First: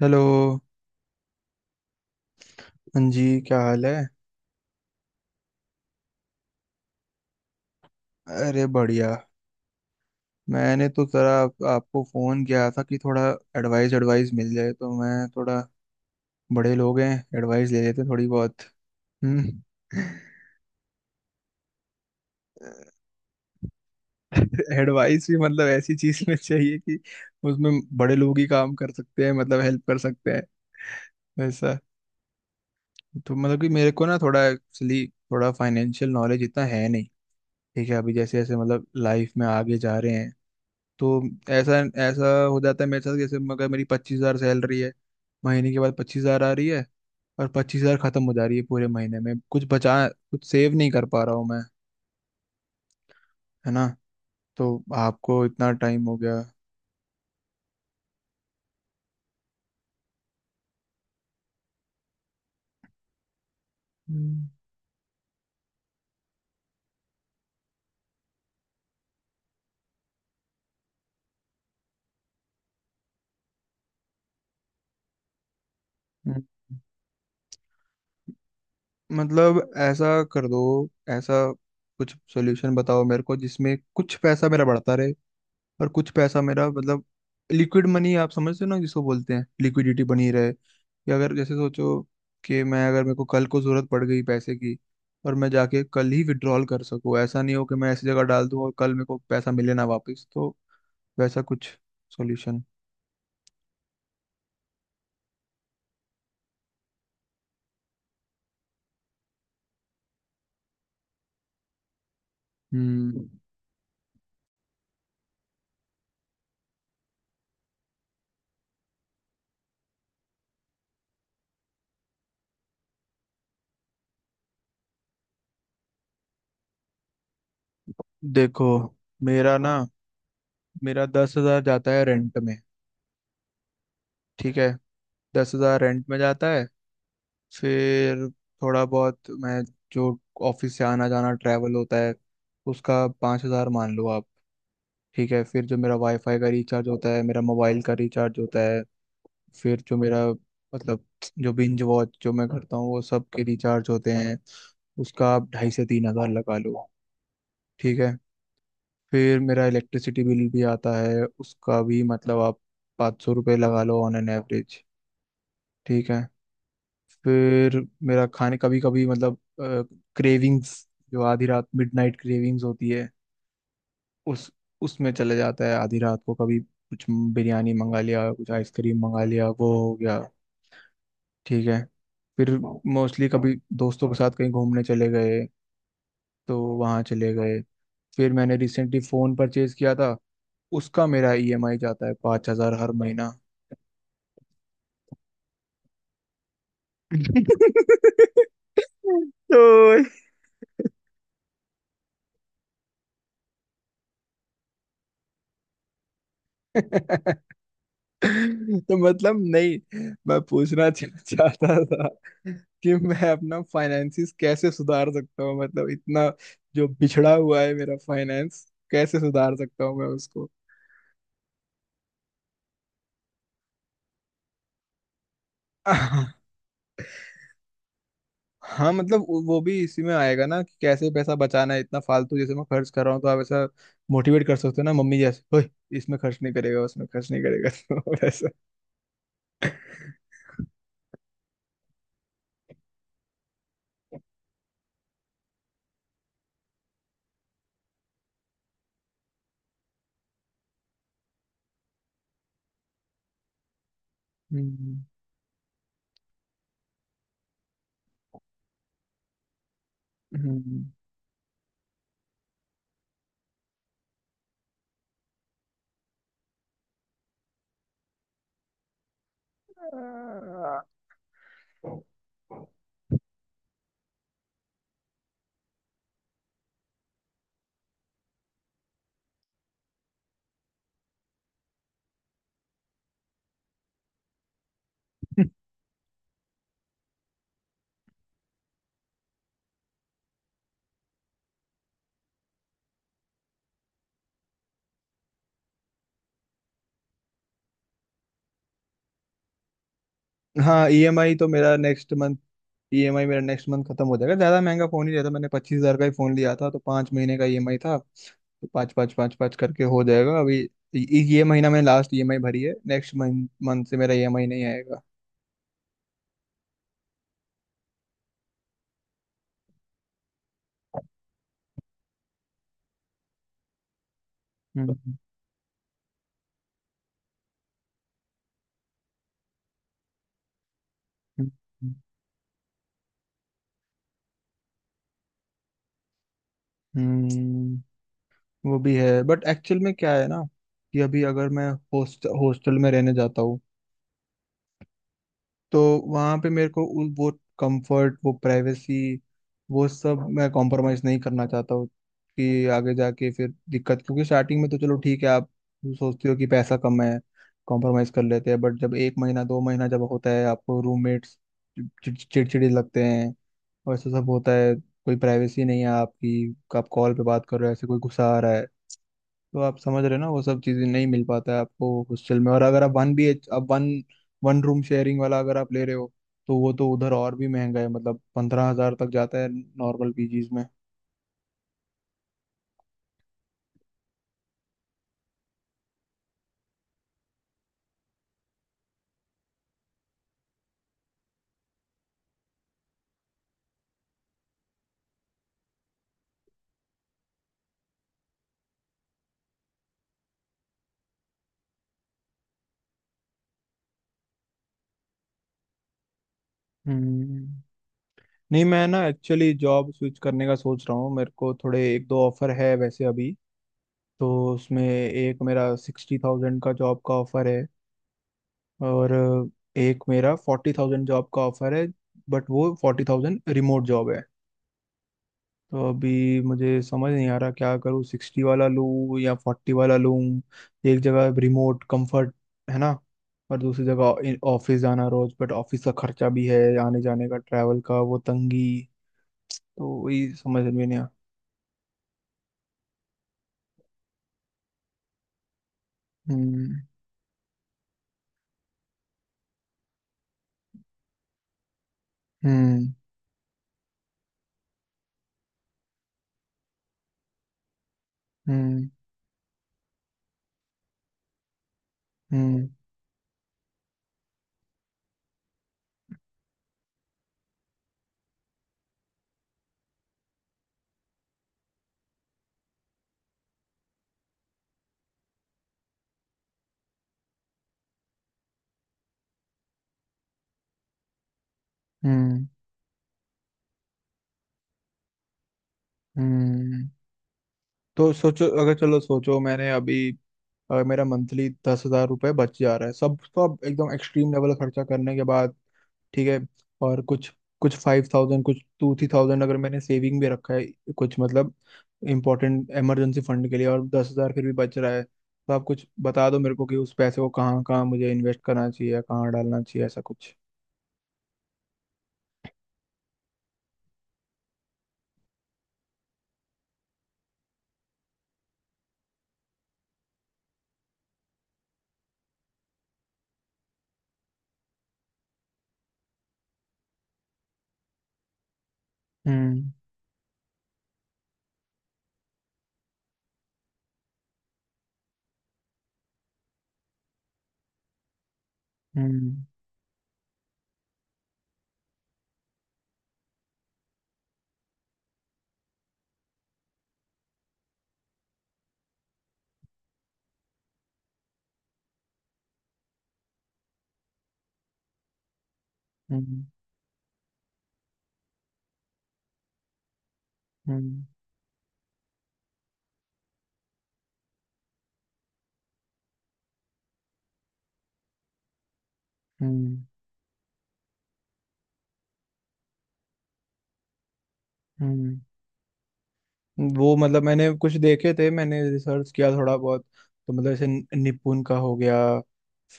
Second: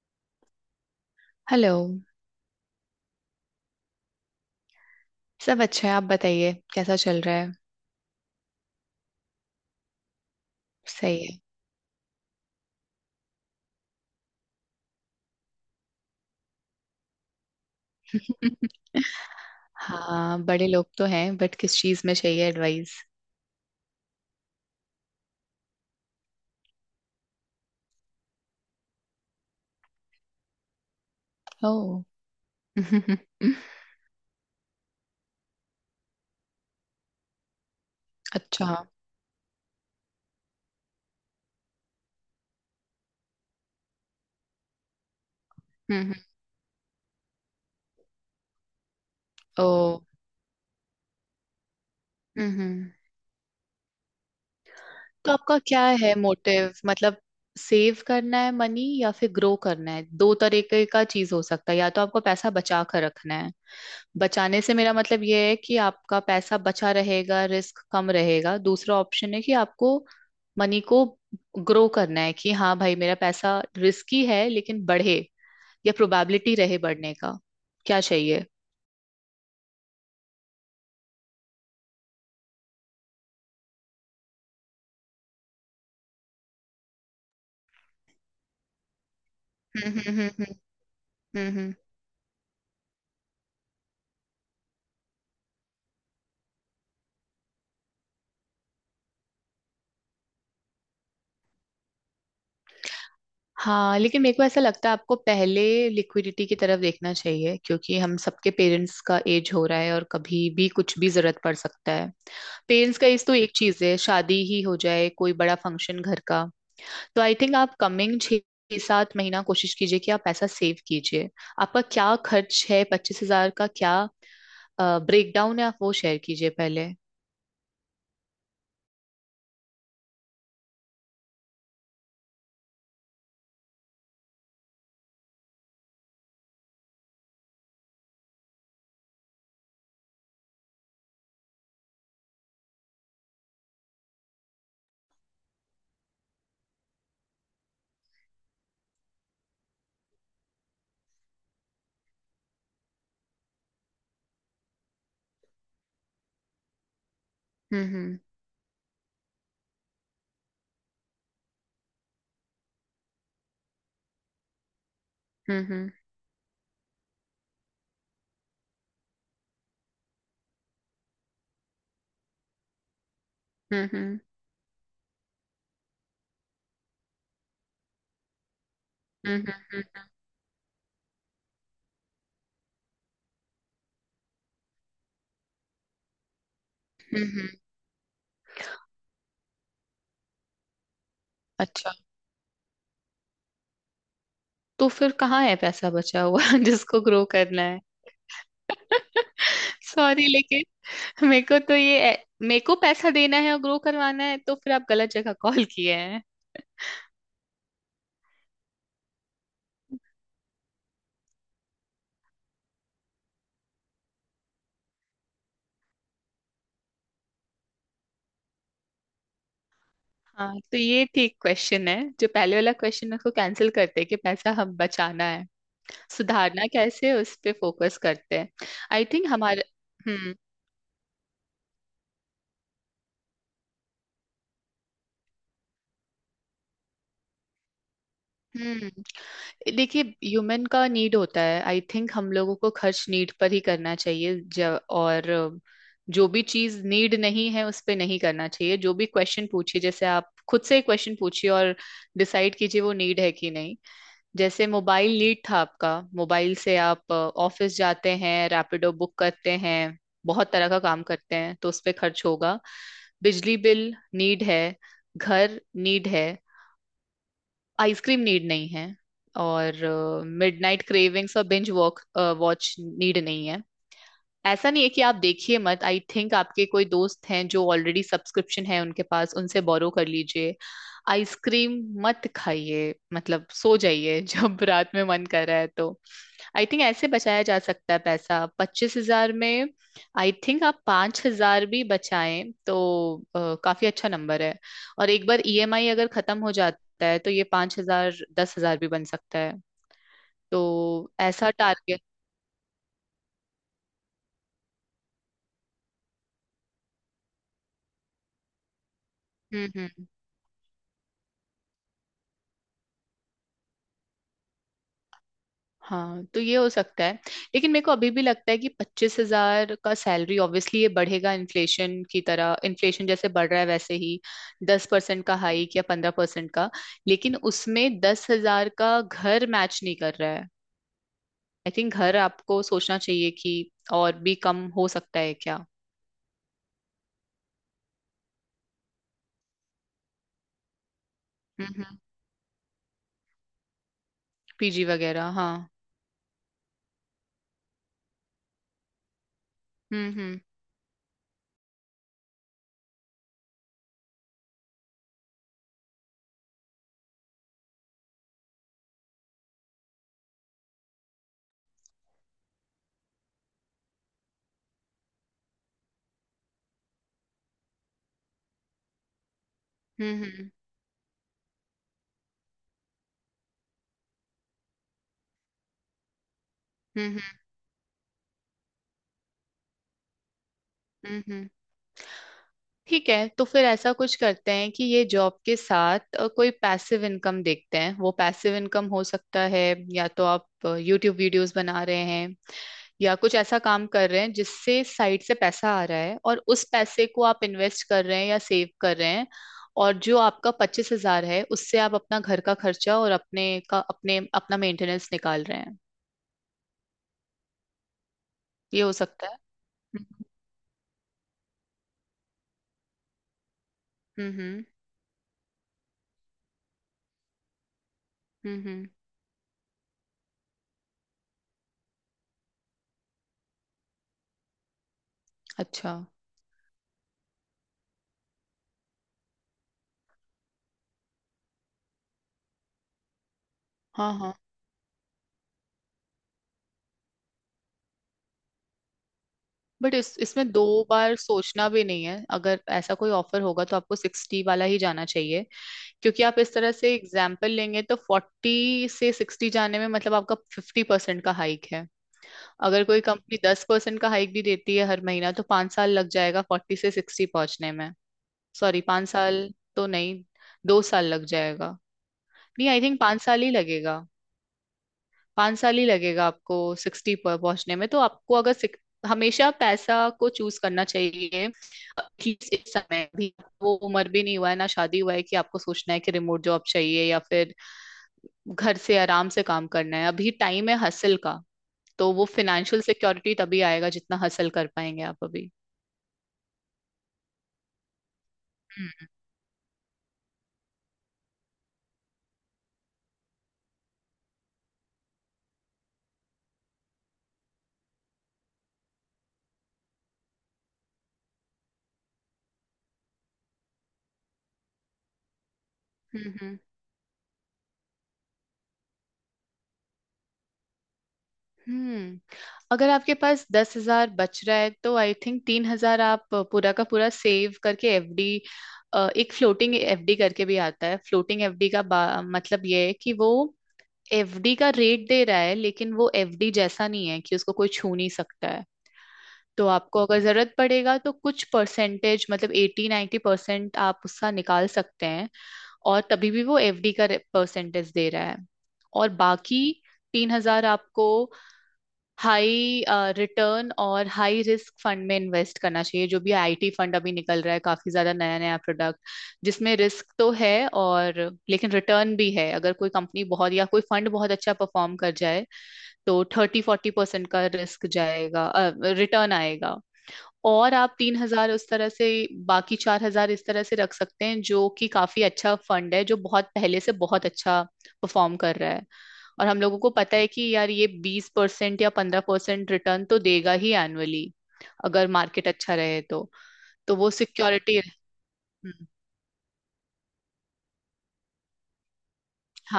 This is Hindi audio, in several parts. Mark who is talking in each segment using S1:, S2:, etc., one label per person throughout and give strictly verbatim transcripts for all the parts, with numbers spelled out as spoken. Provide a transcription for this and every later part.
S1: हेलो।
S2: हेलो।
S1: हाँ जी। क्या हाल है?
S2: सब अच्छा है, आप बताइए कैसा चल रहा है।
S1: अरे बढ़िया। मैंने तो
S2: सही
S1: जरा
S2: है।
S1: आप, आपको फ़ोन किया था कि थोड़ा एडवाइस एडवाइस मिल जाए तो मैं थोड़ा, बड़े लोग हैं, एडवाइस ले लेते थोड़ी बहुत। हम्म।
S2: हाँ, बड़े लोग तो हैं बट किस चीज में चाहिए एडवाइस।
S1: एडवाइस भी मतलब ऐसी चीज़ में चाहिए कि उसमें बड़े लोग ही काम कर सकते हैं, मतलब हेल्प कर सकते हैं, वैसा।
S2: ओ।
S1: तो मतलब कि मेरे को ना, थोड़ा एक्चुअली थोड़ा फाइनेंशियल नॉलेज इतना है नहीं। ठीक है, अभी जैसे जैसे
S2: अच्छा।
S1: मतलब लाइफ में आगे जा रहे हैं, तो ऐसा ऐसा हो जाता है मेरे साथ, जैसे अगर मेरी पच्चीस हजार सैलरी है, महीने के बाद
S2: हम्म।
S1: पच्चीस हजार आ रही है और पच्चीस हजार खत्म हो जा रही है पूरे महीने में, कुछ
S2: ओ।
S1: बचा, कुछ सेव नहीं कर पा रहा हूँ मैं,
S2: हम्म।
S1: है ना। तो
S2: तो
S1: आपको
S2: आपका
S1: इतना
S2: क्या
S1: टाइम
S2: है
S1: हो गया।
S2: मोटिव मतलब सेव करना है मनी या फिर ग्रो करना है? दो तरीके का चीज हो सकता है, या तो आपको पैसा बचा कर रखना है।
S1: हम्म,
S2: बचाने से मेरा मतलब ये है कि आपका पैसा बचा रहेगा, रिस्क कम रहेगा। दूसरा ऑप्शन है कि आपको मनी को ग्रो करना है कि हाँ भाई मेरा पैसा रिस्की है लेकिन बढ़े, या
S1: हम्म।
S2: प्रोबेबिलिटी रहे बढ़ने का। क्या चाहिए?
S1: मतलब ऐसा कर दो, ऐसा कुछ सॉल्यूशन बताओ मेरे को जिसमें कुछ पैसा मेरा बढ़ता रहे और कुछ पैसा मेरा मतलब लिक्विड मनी। आप समझते हो ना, जिसको बोलते हैं
S2: हम्म
S1: लिक्विडिटी
S2: हम्म हम्म
S1: बनी
S2: हम्म।
S1: रहे, कि अगर जैसे
S2: हम्म, हम्म।
S1: सोचो कि मैं अगर, मेरे को कल को जरूरत पड़ गई पैसे की, और मैं जाके कल ही विड्रॉल कर सकूं, ऐसा नहीं हो कि मैं ऐसी जगह डाल दूं और कल मेरे को पैसा मिले ना वापस, तो वैसा कुछ सॉल्यूशन।
S2: हाँ, लेकिन मेरे को ऐसा लगता है आपको पहले लिक्विडिटी की तरफ देखना चाहिए क्योंकि हम सबके पेरेंट्स का एज हो रहा है और कभी भी कुछ भी जरूरत पड़ सकता है। पेरेंट्स का एज
S1: हम्म।
S2: तो एक चीज है, शादी ही हो जाए, कोई बड़ा फंक्शन घर का। तो आई थिंक आप कमिंग छः सात महीना कोशिश कीजिए कि आप पैसा सेव कीजिए। आपका क्या खर्च है, पच्चीस हजार का क्या ब्रेकडाउन है? आप वो शेयर कीजिए पहले।
S1: देखो, मेरा ना मेरा दस हजार जाता है रेंट में। ठीक है, दस हजार रेंट में जाता है। फिर थोड़ा बहुत मैं, जो ऑफिस से आना जाना ट्रैवल होता है, उसका पाँच हज़ार मान लो आप। ठीक है, फिर जो मेरा वाईफाई का रिचार्ज होता है, मेरा मोबाइल का रिचार्ज होता है, फिर जो मेरा मतलब जो बिंज वॉच जो मैं करता हूँ वो सब के रिचार्ज होते हैं, उसका आप ढाई से तीन हज़ार लगा लो। ठीक है।
S2: हम्म
S1: फिर मेरा इलेक्ट्रिसिटी बिल भी आता है, उसका भी मतलब आप पाँच सौ रुपये लगा लो ऑन एन एवरेज।
S2: हम्म हम्म
S1: ठीक है। फिर मेरा खाने कभी कभी मतलब, क्रेविंग्स, जो आधी रात मिडनाइट क्रेविंग्स होती है,
S2: हम्म हम्म
S1: उस उसमें चले जाता है आधी रात को, कभी कुछ बिरयानी मंगा लिया, कुछ आइसक्रीम मंगा
S2: हम्म
S1: लिया, वो
S2: हम्म
S1: हो गया। ठीक है। फिर मोस्टली कभी दोस्तों के साथ कहीं घूमने चले गए, तो वहाँ
S2: हम्म।
S1: चले
S2: हम्म,
S1: गए।
S2: हम्म।
S1: फिर मैंने रिसेंटली फ़ोन परचेज किया था, उसका मेरा ईएमआई
S2: अच्छा,
S1: जाता है पाँच हज़ार हर महीना।
S2: तो फिर कहाँ है पैसा बचा हुआ जिसको ग्रो करना है?
S1: तो।
S2: सॉरी, लेकिन मेरे को तो ये, मेरे को पैसा देना है और ग्रो करवाना है तो फिर आप गलत जगह कॉल किए हैं।
S1: तो मतलब नहीं, मैं पूछना चा- चाहता था कि मैं अपना फाइनेंसिस कैसे सुधार सकता हूँ, मतलब इतना जो बिछड़ा हुआ है मेरा फाइनेंस, कैसे सुधार सकता हूँ मैं उसको।
S2: हाँ, तो ये ठीक क्वेश्चन है। जो पहले वाला क्वेश्चन है उसको कैंसिल करते हैं कि पैसा हम बचाना है, सुधारना कैसे, उस पे फोकस करते हैं।
S1: हाँ
S2: आई
S1: मतलब
S2: थिंक
S1: वो वो
S2: हमारे
S1: भी इसी में
S2: हम्म
S1: आएगा ना, कि कैसे पैसा बचाना है, इतना फालतू जैसे मैं खर्च कर रहा हूँ, तो आप ऐसा मोटिवेट कर सकते हो ना, मम्मी जैसे, ओए इसमें खर्च नहीं करेगा, उसमें खर्च नहीं करेगा, तो वैसा।
S2: हम्म। देखिए, ह्यूमन का नीड होता है। आई थिंक हम लोगों को खर्च नीड पर ही करना चाहिए ज- और जो भी चीज नीड नहीं है उस पे नहीं करना चाहिए। जो भी क्वेश्चन पूछिए, जैसे आप खुद से ही क्वेश्चन पूछिए और डिसाइड कीजिए वो नीड है कि नहीं। जैसे
S1: हम्म,
S2: मोबाइल लीड था आपका, मोबाइल से आप ऑफिस जाते हैं, रैपिडो बुक करते हैं, बहुत तरह का काम करते हैं तो उस पे खर्च होगा। बिजली बिल नीड है, घर नीड है, आइसक्रीम नीड नहीं है। और
S1: हम्म।
S2: मिडनाइट क्रेविंग्स और बिंज वॉक वॉच नीड नहीं है। ऐसा नहीं है कि आप देखिए मत, आई थिंक आपके कोई दोस्त हैं जो ऑलरेडी सब्सक्रिप्शन है उनके पास, उनसे बोरो कर लीजिए। आइसक्रीम मत खाइए, मतलब सो जाइए जब रात में मन कर रहा है तो। आई थिंक ऐसे बचाया जा सकता है पैसा पच्चीस हजार में। आई थिंक आप पांच हजार भी बचाएं तो अ, काफी अच्छा नंबर है। और एक बार ईएमआई अगर खत्म हो जाता है तो ये पांच हजार दस हजार भी बन सकता है।
S1: हाँ,
S2: तो
S1: ईएमआई तो
S2: ऐसा
S1: मेरा
S2: टारगेट।
S1: नेक्स्ट मंथ, ईएमआई मेरा नेक्स्ट मंथ खत्म हो जाएगा। ज़्यादा महंगा फ़ोन ही रहता, मैंने पच्चीस हज़ार का ही फ़ोन लिया था, तो पाँच महीने का ईएमआई था, तो पाँच पाँच पाँच पाँच
S2: हम्म
S1: करके हो
S2: हम्म।
S1: जाएगा अभी। ये ये महीना मैंने लास्ट ईएमआई भरी है, नेक्स्ट मंथ मंथ से मेरा ईएमआई नहीं आएगा।
S2: हाँ, तो ये हो सकता है। लेकिन मेरे को अभी भी लगता है कि पच्चीस हजार का सैलरी ऑब्वियसली ये बढ़ेगा, इन्फ्लेशन की तरह, इन्फ्लेशन जैसे बढ़ रहा है वैसे ही दस
S1: हम्म।
S2: परसेंट का हाइक या पंद्रह परसेंट का। लेकिन उसमें दस हजार का घर मैच नहीं कर रहा है।
S1: हम्म,
S2: आई
S1: हम्म,
S2: थिंक घर आपको सोचना चाहिए कि और भी कम हो सकता है क्या।
S1: हम्म। वो भी है बट एक्चुअल में क्या है ना, कि अभी अगर मैं
S2: हम्म हम्म।
S1: होस्ट हॉस्टल में रहने जाता हूँ,
S2: पीजी वगैरह, हाँ।
S1: तो वहां पे मेरे को उस वो कंफर्ट, वो प्राइवेसी, वो
S2: हम्म
S1: सब
S2: हम्म
S1: मैं कॉम्प्रोमाइज नहीं करना चाहता हूँ, कि आगे जाके फिर दिक्कत, क्योंकि स्टार्टिंग में तो चलो ठीक है, आप सोचते हो कि पैसा कम है, कॉम्प्रोमाइज कर लेते हैं, बट जब एक महीना, दो महीना जब होता है, आपको रूममेट्स चिड़चिड़े लगते हैं और ऐसा सब होता है। कोई प्राइवेसी नहीं है आपकी, आप कॉल पे बात कर रहे हो ऐसे, कोई गुस्सा आ रहा है। तो आप समझ रहे हो
S2: हम्म
S1: ना, वो
S2: हम्म
S1: सब चीजें नहीं मिल पाता है आपको हॉस्टल में, और अगर आप वन बी एच आप वन वन रूम शेयरिंग वाला अगर आप ले रहे हो, तो वो तो उधर
S2: हम्म
S1: और भी महंगा है, मतलब पंद्रह हजार तक जाता है नॉर्मल पीजीज में।
S2: हम्म हम्म। ठीक है, तो फिर ऐसा कुछ करते हैं कि ये जॉब के साथ अ, कोई पैसिव इनकम देखते हैं। वो पैसिव इनकम हो सकता है या तो आप यूट्यूब वीडियोस बना रहे हैं, या कुछ ऐसा काम कर रहे हैं जिससे साइड से पैसा आ रहा है और उस पैसे को आप इन्वेस्ट कर रहे हैं या सेव कर रहे हैं। और जो आपका पच्चीस हजार है उससे आप अपना घर का खर्चा और अपने का अपने अपना मेंटेनेंस निकाल रहे हैं।
S1: हम्म। नहीं,
S2: ये
S1: मैं
S2: हो
S1: ना
S2: सकता है।
S1: एक्चुअली जॉब स्विच
S2: हम्म
S1: करने का सोच रहा हूँ, मेरे को थोड़े एक दो ऑफर है वैसे अभी। तो
S2: हम्म
S1: उसमें एक मेरा सिक्सटी थाउजेंड का जॉब का ऑफर है,
S2: हम्म हम्म,
S1: और एक मेरा फोर्टी थाउजेंड जॉब का ऑफर है, बट वो फोर्टी थाउजेंड रिमोट जॉब है। तो
S2: अच्छा।
S1: अभी मुझे समझ नहीं आ रहा क्या करूँ, सिक्सटी वाला लूँ या फोर्टी वाला लूँ। एक जगह रिमोट कंफर्ट, है ना, और दूसरी
S2: हाँ हाँ।
S1: जगह ऑफिस जाना रोज, बट ऑफिस का खर्चा भी है आने जाने का, ट्रैवल का, वो तंगी, तो
S2: बट इस
S1: वही
S2: इसमें दो
S1: समझ में नहीं आ।
S2: बार सोचना भी नहीं है। अगर ऐसा कोई ऑफर होगा तो आपको सिक्सटी वाला ही जाना चाहिए क्योंकि आप इस तरह
S1: हम्म।
S2: से एग्जाम्पल लेंगे तो फोर्टी से सिक्सटी जाने में मतलब आपका फिफ्टी परसेंट का हाइक है। अगर
S1: हम्म।
S2: कोई कंपनी दस परसेंट का हाइक भी देती है हर महीना तो पाँच साल लग जाएगा फोर्टी से सिक्सटी पहुंचने में। सॉरी,
S1: हम्म।
S2: पाँच साल तो नहीं, दो साल लग जाएगा। नहीं,
S1: हम्म।
S2: आई थिंक पाँच साल ही लगेगा। पाँच साल ही लगेगा आपको सिक्सटी पर पहुंचने में। तो आपको अगर सिक- हमेशा पैसा को चूज करना चाहिए, एटलीस्ट इस समय भी। वो उम्र भी नहीं हुआ है, ना शादी हुआ है कि आपको सोचना है कि रिमोट जॉब चाहिए या फिर घर से आराम से काम करना है। अभी टाइम है हसल का। तो वो
S1: हम्म।
S2: फिनेंशियल सिक्योरिटी तभी आएगा जितना हसल कर पाएंगे आप अभी।
S1: हम्म। तो सोचो, अगर चलो
S2: हम्म
S1: सोचो, मैंने अभी अ, मेरा मंथली दस हजार रुपये बच जा रहा है सब सब एकदम एक्सट्रीम लेवल खर्चा करने के बाद। ठीक है। और कुछ कुछ फाइव थाउजेंड, कुछ टू थ्री थाउजेंड अगर मैंने सेविंग भी रखा है, कुछ मतलब इम्पोर्टेंट इमरजेंसी फंड के लिए, और दस हजार फिर भी बच रहा है, तो आप कुछ बता
S2: हम्म।
S1: दो मेरे
S2: हम्म
S1: को कि उस पैसे को कहाँ कहाँ मुझे इन्वेस्ट करना चाहिए या कहाँ डालना चाहिए, ऐसा कुछ।
S2: हम्म। अगर आपके पास दस हजार बच रहा है तो आई थिंक तीन हजार आप पूरा का पूरा सेव करके एफडी। एक फ्लोटिंग एफडी करके भी आता है। फ्लोटिंग एफडी का बा- मतलब ये है कि वो एफडी का रेट दे रहा है लेकिन वो एफडी जैसा नहीं है कि उसको कोई छू नहीं सकता है। तो
S1: हम्म।
S2: आपको अगर जरूरत पड़ेगा तो कुछ परसेंटेज, मतलब एटी 90% परसेंट आप उसका निकाल सकते हैं और तभी भी वो एफडी का परसेंटेज दे रहा है। और
S1: हम्म।
S2: बाकी तीन हजार आपको हाई रिटर्न और हाई रिस्क फंड में इन्वेस्ट करना चाहिए, जो भी आईटी फंड अभी निकल रहा है, काफी ज्यादा नया नया प्रोडक्ट जिसमें रिस्क तो है और लेकिन रिटर्न भी है। अगर कोई कंपनी बहुत या कोई फंड बहुत अच्छा परफॉर्म कर जाए तो
S1: हम्म।
S2: थर्टी फोर्टी परसेंट का रिस्क जाएगा, रिटर्न आएगा। और आप
S1: हम्म।
S2: तीन हजार उस तरह से, बाकी चार हजार इस तरह से रख सकते हैं, जो कि काफी अच्छा फंड है, जो बहुत पहले से बहुत अच्छा परफॉर्म कर रहा है और हम
S1: हम्म।
S2: लोगों को पता है कि यार ये बीस परसेंट या पंद्रह परसेंट रिटर्न तो देगा ही एनुअली, अगर
S1: हम्म।
S2: मार्केट अच्छा रहे तो।
S1: वो
S2: तो वो
S1: मतलब मैंने कुछ
S2: सिक्योरिटी।
S1: देखे थे, मैंने रिसर्च किया थोड़ा बहुत, तो मतलब जैसे निपुण का हो गया,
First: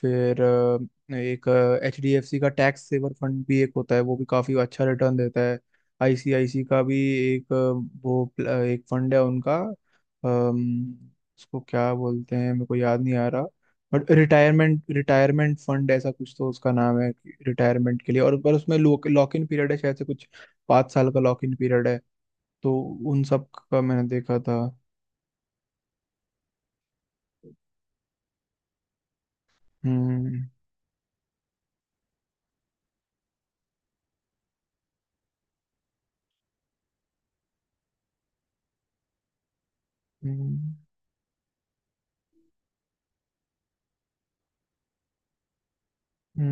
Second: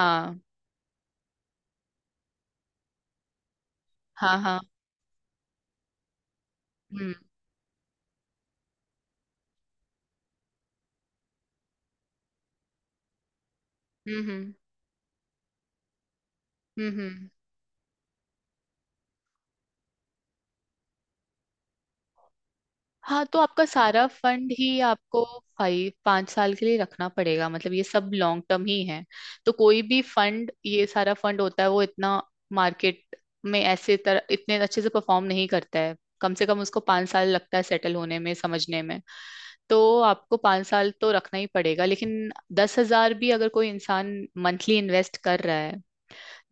S1: फिर अ, एक एच डी एफ सी का टैक्स सेवर फंड भी एक होता है, वो भी
S2: हाँ
S1: काफी
S2: हाँ।
S1: अच्छा रिटर्न देता है। आईसीआईसी का भी
S2: हम्म
S1: एक अ, वो प्ल- अ, एक फंड है उनका, अम, उसको क्या बोलते हैं मेरे को याद नहीं आ रहा, बट
S2: हम्म हम्म
S1: रिटायरमेंट रिटायरमेंट फंड ऐसा कुछ तो उसका
S2: हम्म।
S1: नाम है,
S2: हम्म।
S1: रिटायरमेंट के लिए, और पर उसमें लॉक इन पीरियड है शायद से कुछ, पाँच साल का लॉक इन पीरियड है। तो उन
S2: हाँ, तो
S1: सब
S2: आपका
S1: का
S2: सारा
S1: मैंने देखा
S2: फंड
S1: था।
S2: ही आपको फाइव पांच साल के लिए रखना पड़ेगा। मतलब ये सब लॉन्ग टर्म ही है। तो कोई भी
S1: हम्म।
S2: फंड, ये सारा फंड होता है वो इतना मार्केट में ऐसे तरह इतने अच्छे से परफॉर्म नहीं करता है। कम से कम उसको पांच साल लगता है सेटल होने में, समझने में। तो आपको
S1: हम्म।
S2: पाँच साल तो रखना ही पड़ेगा, लेकिन दस हजार भी अगर कोई इंसान मंथली इन्वेस्ट कर रहा है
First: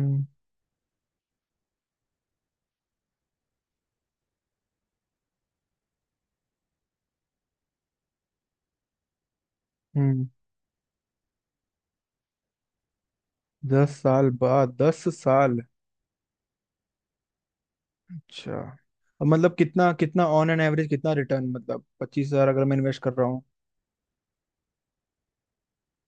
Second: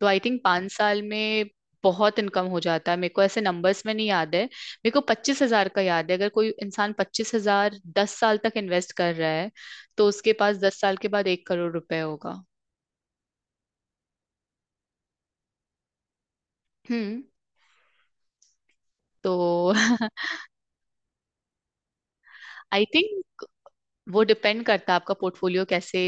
S2: तो आई थिंक पाँच साल में बहुत इनकम हो जाता है। मेरे को ऐसे नंबर्स में नहीं याद है, मेरे को पच्चीस हजार का याद है। अगर कोई इंसान पच्चीस हजार दस साल तक इन्वेस्ट कर रहा है तो
S1: हम्म।
S2: उसके पास दस साल के बाद एक करोड़ रुपए होगा।
S1: दस साल बाद? दस साल?
S2: हम्म।
S1: अच्छा। अब मतलब
S2: तो
S1: कितना कितना ऑन एन एवरेज कितना रिटर्न मतलब, पच्चीस हजार अगर मैं
S2: आई
S1: इन्वेस्ट कर रहा हूँ।
S2: थिंक वो डिपेंड करता है आपका पोर्टफोलियो कैसे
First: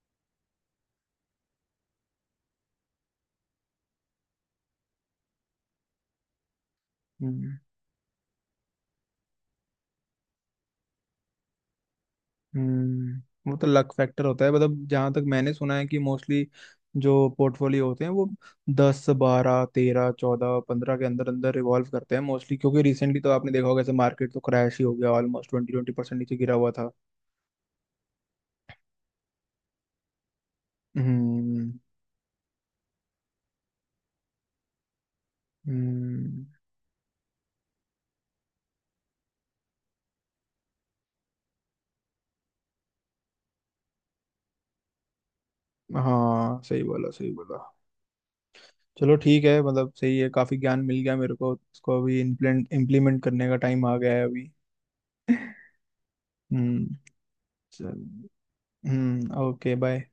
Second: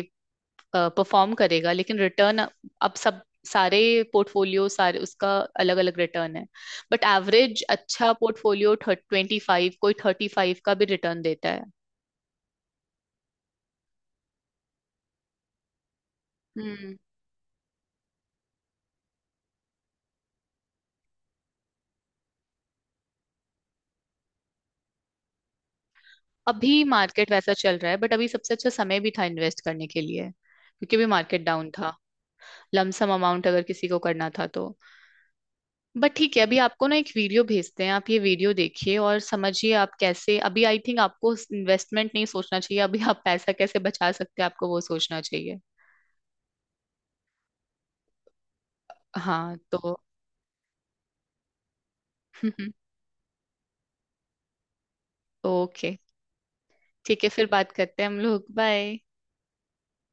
S2: परफॉर्म करेगा, लेकिन रिटर्न। अब सब सारे पोर्टफोलियो सारे उसका अलग अलग रिटर्न है। बट
S1: हम्म।
S2: एवरेज अच्छा पोर्टफोलियो ट्वेंटी फाइव, कोई थर्टी फाइव का भी रिटर्न देता है।
S1: हम्म। वो तो लक फैक्टर होता है, मतलब जहां तक मैंने सुना है कि मोस्टली
S2: हम्म।
S1: जो पोर्टफोलियो होते हैं वो दस बारह तेरह चौदह पंद्रह के अंदर अंदर रिवॉल्व करते हैं मोस्टली, क्योंकि रिसेंटली तो आपने देखा होगा ऐसे मार्केट तो क्रैश ही हो गया, ऑलमोस्ट ट्वेंटी ट्वेंटी परसेंट नीचे गिरा हुआ
S2: अभी
S1: था।
S2: मार्केट वैसा चल रहा है बट अभी सबसे अच्छा समय भी था इन्वेस्ट करने के लिए क्योंकि अभी मार्केट डाउन
S1: हम्म।
S2: था। लमसम अमाउंट अगर किसी को करना था तो। बट ठीक है,
S1: हम्म।
S2: अभी आपको ना एक वीडियो भेजते हैं, आप ये वीडियो देखिए और समझिए। आप कैसे, अभी आई थिंक आपको इन्वेस्टमेंट नहीं सोचना चाहिए। अभी आप पैसा कैसे बचा सकते हैं, आपको वो सोचना चाहिए।
S1: हाँ, सही बोला, सही बोला। चलो ठीक
S2: हाँ
S1: है, मतलब
S2: तो
S1: सही है, काफी ज्ञान मिल गया मेरे को, इसको अभी इम्प्लेंट इम्प्लीमेंट करने का टाइम आ गया है अभी।
S2: ओके,
S1: हम्म।
S2: ठीक है फिर बात करते हैं हम
S1: चलिए।
S2: लोग। बाय।
S1: हम्म। ओके। बाय।